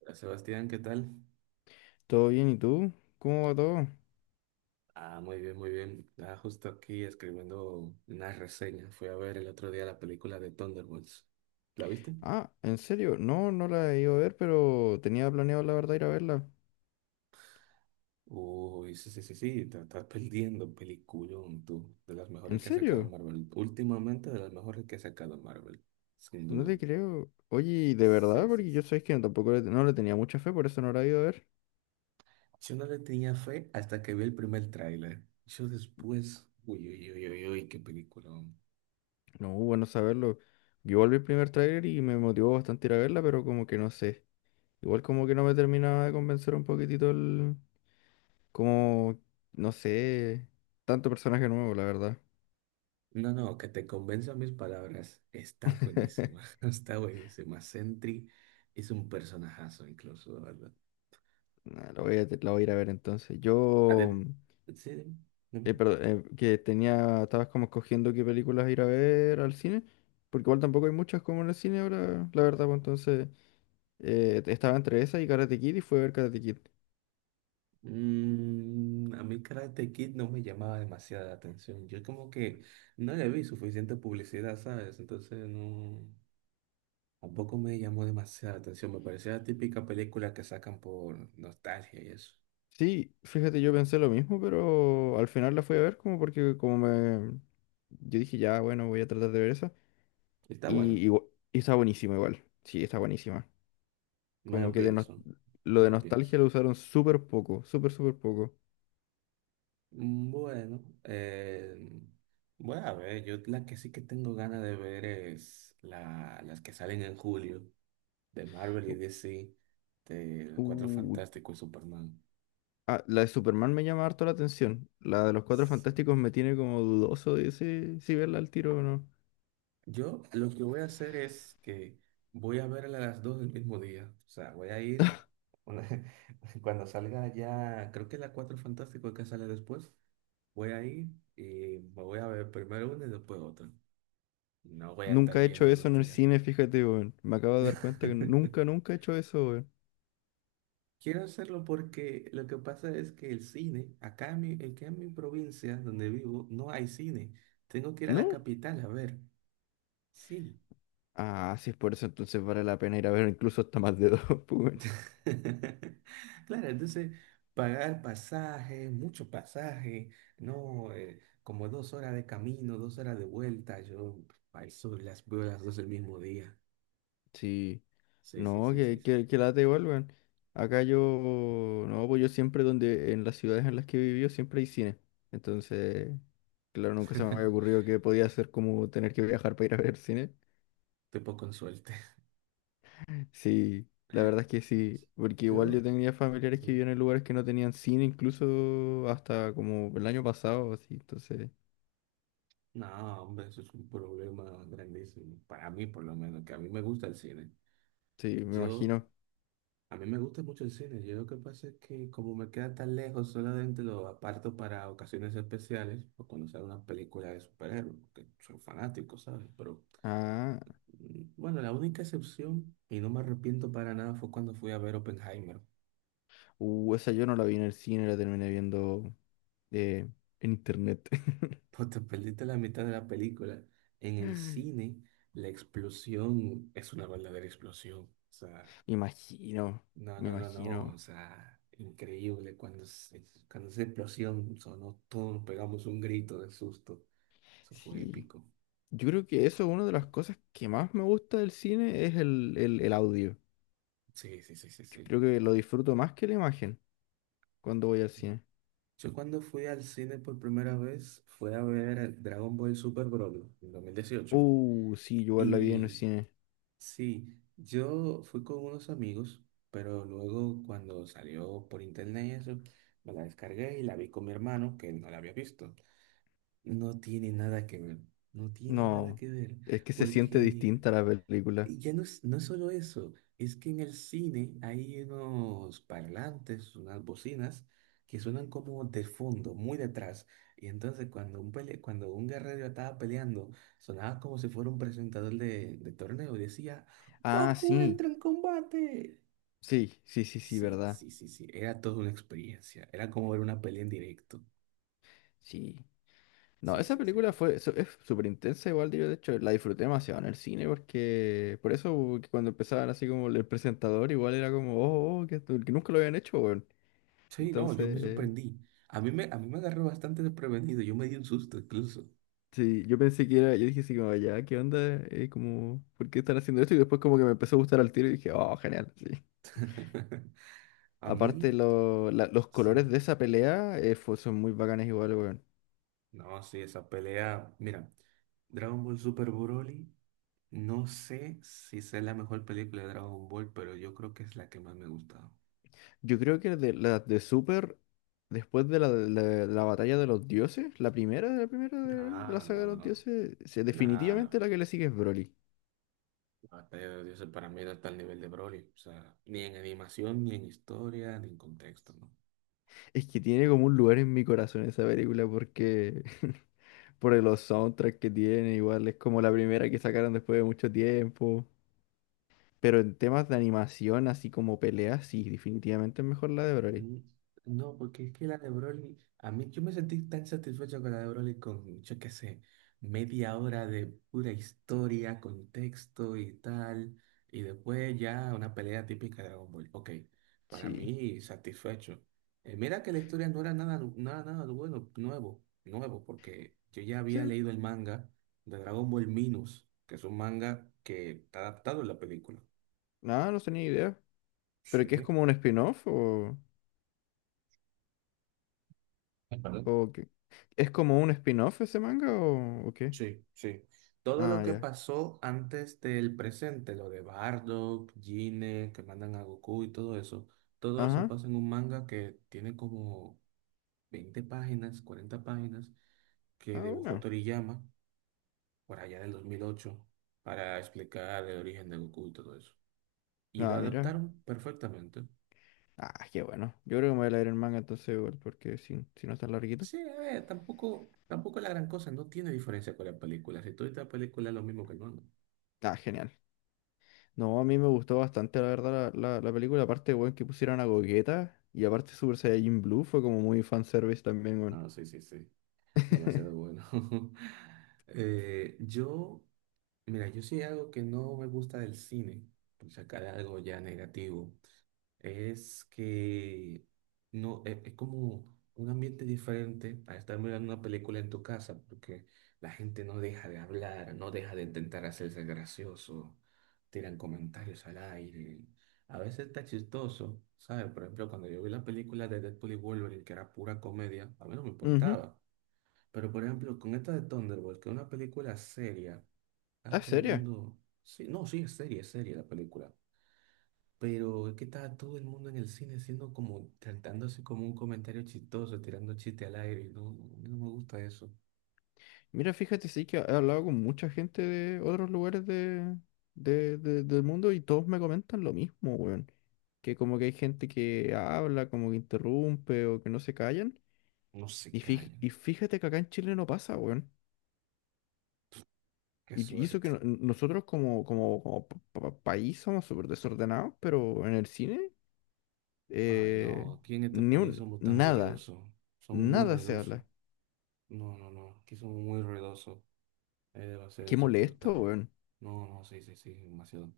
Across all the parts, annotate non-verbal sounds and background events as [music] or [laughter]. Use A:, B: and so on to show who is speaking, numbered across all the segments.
A: Hola, Sebastián, ¿qué tal?
B: ¿Todo bien? ¿Y tú? ¿Cómo va todo?
A: Ah, muy bien, muy bien. Ah, justo aquí escribiendo una reseña. Fui a ver el otro día la película de Thunderbolts. ¿La viste?
B: Ah, ¿en serio? No, no la he ido a ver, pero tenía planeado la verdad ir a verla.
A: Uy, sí, sí, sí, sí, te estás perdiendo, peliculón, tú. De las mejores
B: ¿En
A: que ha sacado
B: serio?
A: Marvel. Últimamente de las mejores que ha sacado Marvel, sin
B: No
A: duda.
B: te creo. Oye, ¿De verdad?
A: Sí, sí,
B: Porque yo
A: sí.
B: sabes que no, tampoco no le tenía mucha fe, por eso no la he ido a ver.
A: Yo no le tenía fe hasta que vi el primer tráiler. Yo después, uy, uy, uy, uy, uy, qué película.
B: No, bueno saberlo. Yo volví el primer tráiler y me motivó bastante ir a verla, pero como que no sé. Igual como que no me terminaba de convencer un poquitito. Como, no sé, tanto personaje nuevo, la verdad.
A: No, no, que te convenza mis palabras. Está buenísima,
B: [laughs]
A: [laughs] está buenísima. Sentry es un personajazo incluso, la verdad.
B: Nah, la voy a ir a ver entonces.
A: A de- sí, dime, dime.
B: Perdón. Estabas como escogiendo qué películas ir a ver al cine, porque igual tampoco hay muchas como en el cine ahora, la verdad, pues entonces estaba entre esa y Karate Kid y fue a ver Karate Kid.
A: A mí Karate Kid no me llamaba demasiada la atención. Yo como que no le vi suficiente publicidad, ¿sabes? Entonces no, tampoco me llamó demasiada la atención. Me parecía la típica película que sacan por nostalgia y eso.
B: Sí, fíjate, yo pensé lo mismo, pero al final la fui a ver como porque como me. Yo dije, ya, bueno, voy a tratar de ver esa.
A: Está bueno,
B: Y está buenísima igual, sí, está buenísima.
A: me
B: Como
A: lo
B: que de nos-
A: pienso,
B: lo
A: me
B: de
A: lo pienso.
B: nostalgia lo usaron súper poco, súper, súper poco.
A: Bueno, voy a ver, yo la que sí que tengo ganas de ver es las que salen en julio de Marvel y DC, de Los Cuatro
B: Uh,
A: Fantásticos y Superman.
B: Ah, la de Superman me llama harto la atención. La de los Cuatro
A: Sí.
B: Fantásticos me tiene como dudoso de si verla al tiro o no.
A: Yo lo que voy a hacer es que voy a verla a las dos del mismo día, o sea, voy a ir una- [laughs] cuando salga ya, creo que la Cuatro Fantásticos que sale después, voy a ir y me voy a ver primero una y después otra. No voy a estar
B: Nunca he hecho
A: yendo
B: eso
A: dos
B: en el
A: días.
B: cine, fíjate, weón. Me acabo de dar cuenta que
A: [laughs]
B: nunca, nunca he hecho eso, weón.
A: Quiero hacerlo porque lo que pasa es que el cine, aquí en mi provincia donde vivo, no hay cine. Tengo que ir a la
B: ¿No?
A: capital a ver. Sí.
B: Ah, sí, es por eso entonces vale la pena ir a ver incluso hasta más de dos, [laughs] pues, weón.
A: [laughs] Claro, entonces pagar pasaje, mucho pasaje, no. Como 2 horas de camino, 2 horas de vuelta. Yo al sur las veo las dos el mismo día.
B: Sí.
A: Sí, sí,
B: No,
A: sí, sí,
B: que,
A: sí.
B: que, que lata igual, weón. Acá yo, no, pues yo siempre en las ciudades en las que he vivido siempre hay cine. Entonces, claro, nunca se me había
A: [laughs]
B: ocurrido que podía ser como tener que viajar para ir a ver cine.
A: Te poco con suerte.
B: Sí, la verdad es que sí, porque igual yo
A: Yo,
B: tenía familiares que
A: sí.
B: vivían en lugares que no tenían cine, incluso hasta como el año pasado, así, entonces,
A: No, hombre, eso es un problema grandísimo. Para mí, por lo menos, que a mí me gusta el cine.
B: sí, me
A: Yo,
B: imagino.
A: a mí me gusta mucho el cine. Yo lo que pasa es que como me queda tan lejos, solamente lo aparto para ocasiones especiales o cuando sale una película de superhéroes, que soy fanático, ¿sabes? Pero
B: Ah,
A: bueno, la única excepción, y no me arrepiento para nada, fue cuando fui a ver Oppenheimer. [laughs]
B: esa yo no la vi en el cine, la terminé viendo eh, en internet. [laughs]
A: Pues te perdiste la mitad de la película. En el
B: Me
A: cine, la explosión es una verdadera explosión. O sea,
B: imagino,
A: no,
B: me
A: no, no, no,
B: imagino,
A: o sea, increíble cuando esa explosión sonó, todos pegamos un grito de susto. Eso fue
B: sí.
A: épico.
B: Yo creo que eso es una de las cosas que más me gusta del cine, es el audio.
A: Sí, sí, sí, sí,
B: Yo
A: sí.
B: creo que lo disfruto más que la imagen cuando voy al cine.
A: Yo cuando fui al cine por primera vez fue a ver Dragon Ball Super Broly en 2018.
B: Sí, yo igual la vi en el
A: Y
B: cine.
A: sí, yo fui con unos amigos, pero luego cuando salió por internet y eso, me la descargué y la vi con mi hermano que no la había visto. No tiene nada que ver, no tiene nada
B: No,
A: que ver,
B: es que se siente
A: porque
B: distinta la película.
A: ya no es solo eso, es que en el cine hay unos parlantes, unas bocinas que suenan como de fondo, muy detrás, y entonces cuando un guerrero estaba peleando, sonaba como si fuera un presentador de torneo y decía,
B: Ah,
A: Goku
B: sí,
A: entra en combate.
B: sí, sí, sí, sí,
A: Sí,
B: verdad.
A: sí, sí, sí, era toda una experiencia, era como ver una pelea en directo.
B: Sí. No,
A: Sí,
B: esa
A: sí, sí.
B: película es súper intensa igual, yo de hecho la disfruté demasiado en el cine porque, por eso que cuando empezaban así como el presentador igual era como, oh, oh, que nunca lo habían hecho, weón.
A: Sí, no, yo me
B: Entonces,
A: sorprendí. A mí me agarró bastante desprevenido. Yo me di un susto incluso.
B: sí, yo pensé que era, yo dije así como, ya, ¿qué onda? Como, ¿por qué están haciendo esto? Y después como que me empezó a gustar al tiro y dije, oh, genial, sí.
A: [laughs] A
B: Aparte,
A: mí,
B: los
A: sí.
B: colores de esa pelea son muy bacanes igual, weón.
A: No, sí, esa pelea. Mira, Dragon Ball Super Broly. No sé si es la mejor película de Dragon Ball, pero yo creo que es la que más me ha gustado.
B: Yo creo que de las de Super, después de la batalla de los dioses, la primera de la
A: Ah,
B: saga
A: no,
B: de los
A: no.
B: dioses,
A: Nada,
B: definitivamente
A: no.
B: la que le sigue es Broly.
A: La batalla de los dioses para mí no está al nivel de Broly. O sea, ni en animación, ni en historia, ni en contexto, ¿no?
B: Es que tiene como un lugar en mi corazón esa película porque [laughs] por los soundtracks que tiene, igual es como la primera que sacaron después de mucho tiempo. Pero en temas de animación, así como peleas, sí, definitivamente es mejor la de Broly.
A: Mm, No, porque es que la de Broly, a mí yo me sentí tan satisfecho con la de Broly con, yo qué sé, media hora de pura historia, contexto y tal, y después ya una pelea típica de Dragon Ball. Ok, para
B: Sí,
A: mí satisfecho. Mira que la historia no era nada, nada, nada bueno, nuevo, nuevo, porque yo ya había
B: sí,
A: leído el manga de Dragon Ball Minus, que es un manga que está adaptado en la película.
B: nada, no tenía idea. ¿Pero qué es
A: Sí.
B: como un spin-off o...?
A: Ajá.
B: Ok. ¿Es como un spin-off ese manga o qué?
A: Sí, sí. Todo lo
B: Ah,
A: que
B: ya.
A: pasó antes del presente, lo de Bardock, Gine, que mandan a Goku y todo eso
B: Ajá.
A: pasa en un manga que tiene como 20 páginas, 40 páginas,
B: Ah,
A: que dibujó
B: bueno.
A: Toriyama por allá del 2008 para explicar el origen de Goku y todo eso. Y lo
B: Ah, mira.
A: adaptaron perfectamente.
B: Ah, qué bueno. Yo creo que me voy a leer el manga entonces igual, porque si no está larguito.
A: Sí, a ver, tampoco la gran cosa, no tiene diferencia con la película. Si tú ves la película es lo mismo que el manga.
B: Ah, genial. No, a mí me gustó bastante, la verdad, la película. Aparte, weón, que pusieran a Gogeta. Y aparte Super Saiyajin Blue fue como muy fanservice también, weón.
A: No, sí, sí, sí. Demasiado
B: [laughs]
A: bueno. [laughs] Eh, yo, Mira, yo sí algo que no me gusta del cine, por sacar algo ya negativo, es que no, e- es, como un ambiente diferente a estar mirando una película en tu casa, porque la gente no deja de hablar, no deja de intentar hacerse gracioso, tiran comentarios al aire. A veces está chistoso, ¿sabes? Por ejemplo, cuando yo vi la película de Deadpool y Wolverine, que era pura comedia, a mí no me
B: Ujú.
A: importaba. Pero por ejemplo, con esta de Thunderbolt, que es una película seria, está
B: Ah,
A: todo el
B: seria.
A: mundo. Sí, no, sí, es seria la película. Pero es que estaba todo el mundo en el cine haciendo como, tratándose como un comentario chistoso, tirando chiste al aire. Y no, no, a mí no me gusta eso.
B: Mira, fíjate, sí que he hablado con mucha gente de otros lugares de, del mundo y todos me comentan lo mismo, weón. Que como que hay gente que habla, como que interrumpe o que no se callan.
A: No se
B: Y, y
A: callan.
B: fíjate que acá en Chile no pasa, weón.
A: Qué
B: Y eso que
A: suerte.
B: nosotros como, país somos súper desordenados, pero en el cine,
A: Ay,
B: eh,
A: no, aquí en este
B: ni
A: país
B: un,
A: somos tan
B: nada,
A: bullosos. Somos muy
B: nada se
A: ruidosos.
B: habla.
A: No, no, no, aquí somos muy ruidosos. Es va a ser
B: Qué molesto,
A: insoportable.
B: weón.
A: No, no, sí, sí, sí, demasiado.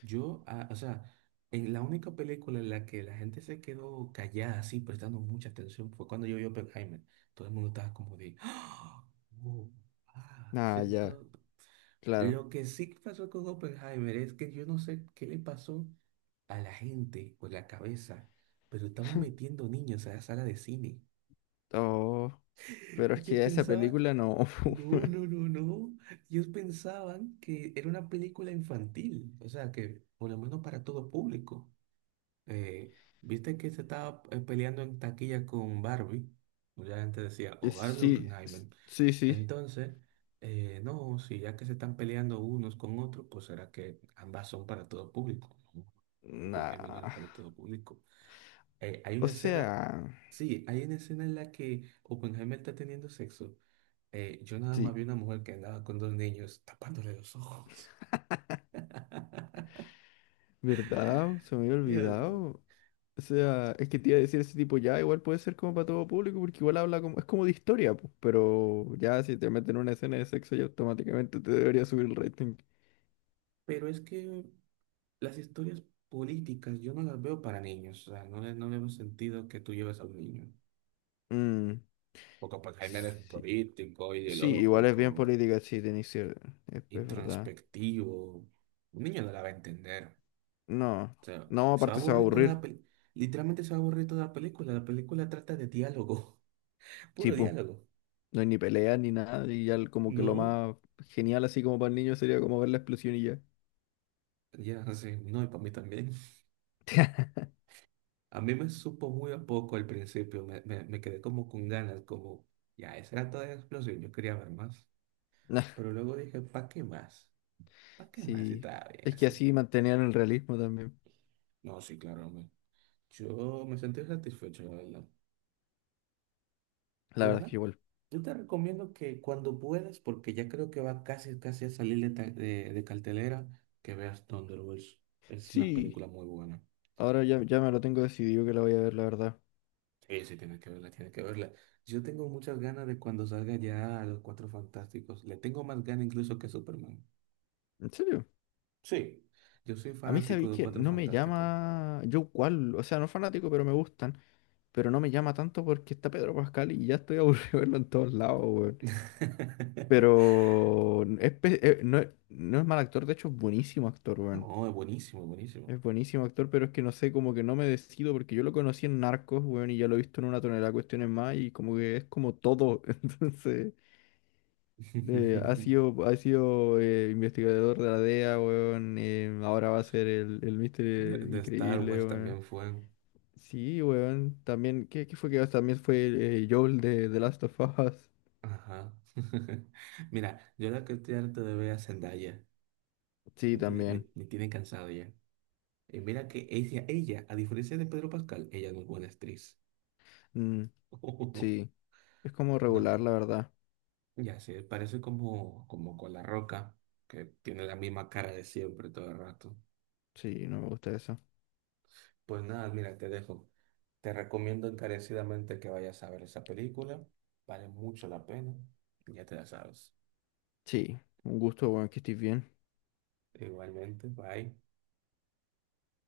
A: O sea, en la única película en la que la gente se quedó callada, así, prestando mucha atención, fue cuando yo vi Oppenheimer. Todo el mundo estaba como de, ¡ah! ¡Oh! ¡Ah! Sí,
B: Ah, ya,
A: todo.
B: claro.
A: Lo que sí que pasó con Oppenheimer es que yo no sé qué le pasó a la gente o la cabeza, pero estaban metiendo niños a la sala de cine.
B: Oh,
A: [laughs]
B: pero es
A: Ellos
B: que esa
A: pensaban
B: película no.
A: no, no,
B: [laughs]
A: no, no. Ellos pensaban que era una película infantil, o sea, que por lo menos para todo público. Eh, ¿Viste que se estaba peleando en taquilla con Barbie? Mucha gente decía,
B: Eh,
A: o Barbie o
B: Sí, s-
A: Oppenheimer.
B: sí, sí.
A: Entonces, no, si ya que se están peleando unos con otros, pues será que ambas son para todo público. No, Oppenheimer no era
B: Nah.
A: para todo público. Hay
B: O
A: una escena,
B: sea,
A: sí, hay una escena en la que Oppenheimer está teniendo sexo. Yo nada
B: sí.
A: más vi una mujer que andaba con dos niños tapándole los ojos. [laughs]
B: ¿Verdad? Se me había
A: Ya,
B: olvidado. O sea, es que te iba a decir ese tipo ya, igual puede ser como para todo público, porque igual habla como, es como de historia, pues, pero ya si te meten una escena de sexo, ya automáticamente te debería subir el rating.
A: pero es que las historias políticas yo no las veo para niños, o sea, no le veo sentido que tú lleves a un niño.
B: Mm,
A: Porque pues Jaime es
B: sí,
A: político,
B: sí, igual es bien
A: ideológico,
B: política, sí, de inicio, es verdad.
A: introspectivo. Un niño no la va a entender.
B: No,
A: O sea,
B: no,
A: se va a
B: aparte se va a
A: aburrir toda la
B: aburrir,
A: película. Literalmente se va a aburrir toda la película. La película trata de diálogo, [laughs] puro
B: tipo,
A: diálogo.
B: no hay ni pelea ni nada, y ya como que lo
A: No,
B: más genial así como para el niño sería como ver la explosión y ya.
A: ya, sí, no, y para mí también. [laughs]
B: [laughs]
A: A mí me supo muy a poco al principio, me quedé como con ganas, como, ya, esa era toda la explosión, yo quería ver más.
B: Nah,
A: Pero luego dije, ¿para qué más? ¿Para qué más si
B: sí,
A: estaba bien
B: es que
A: así?
B: así mantenían el realismo también.
A: No, sí, claro, hombre. Yo me sentí satisfecho, la verdad.
B: La
A: Pues
B: verdad es que
A: nada,
B: igual.
A: yo te recomiendo que cuando puedas, porque ya creo que va casi, casi a salir de cartelera, que veas Thunderbolts. Es una
B: Sí,
A: película muy buena.
B: ahora ya, ya me lo tengo decidido que la voy a ver, la verdad.
A: Sí, sí, tienes que verla, tienes que verla. Yo tengo muchas ganas de cuando salga ya Los Cuatro Fantásticos. Le tengo más ganas incluso que Superman.
B: ¿En serio?
A: Sí, yo soy
B: A mí
A: fanático
B: sabéis
A: de
B: que
A: Cuatro
B: no me
A: Fantásticos.
B: llama yo cual, o sea, no fanático, pero me gustan. Pero no me llama tanto porque está Pedro Pascal y ya estoy aburrido [laughs] de verlo en todos lados, weón.
A: [laughs]
B: Pero no, es no es mal actor, de hecho es buenísimo actor, weón.
A: No, es buenísimo, buenísimo.
B: Es buenísimo actor, pero es que no sé, como que no me decido porque yo lo conocí en Narcos, weón, y ya lo he visto en una tonelada de cuestiones más y como que es como todo, [laughs] entonces... ha
A: [laughs]
B: sido, ha sido investigador de la DEA, weón. Ahora va a ser el
A: De,
B: Mister
A: de Star
B: Increíble,
A: Wars
B: weón.
A: también fue.
B: Sí, weón. También, ¿qué fue que también fue Joel de The Last of Us?
A: Ajá. [laughs] Mira, yo la que estoy harto de ver a Zendaya.
B: Sí,
A: Me tiene, me,
B: también.
A: me tiene cansado ya. Y mira que ella, a diferencia de Pedro Pascal, ella no es buena actriz.
B: Mm,
A: [laughs] No,
B: sí. Es como regular,
A: no,
B: la verdad.
A: ya sé, parece como con La Roca, que tiene la misma cara de siempre todo el rato.
B: Sí, no me gusta eso.
A: Pues nada, mira, te dejo. Te recomiendo encarecidamente que vayas a ver esa película. Vale mucho la pena. Ya te la sabes.
B: Sí, un gusto, weón, que estés bien.
A: Igualmente, bye.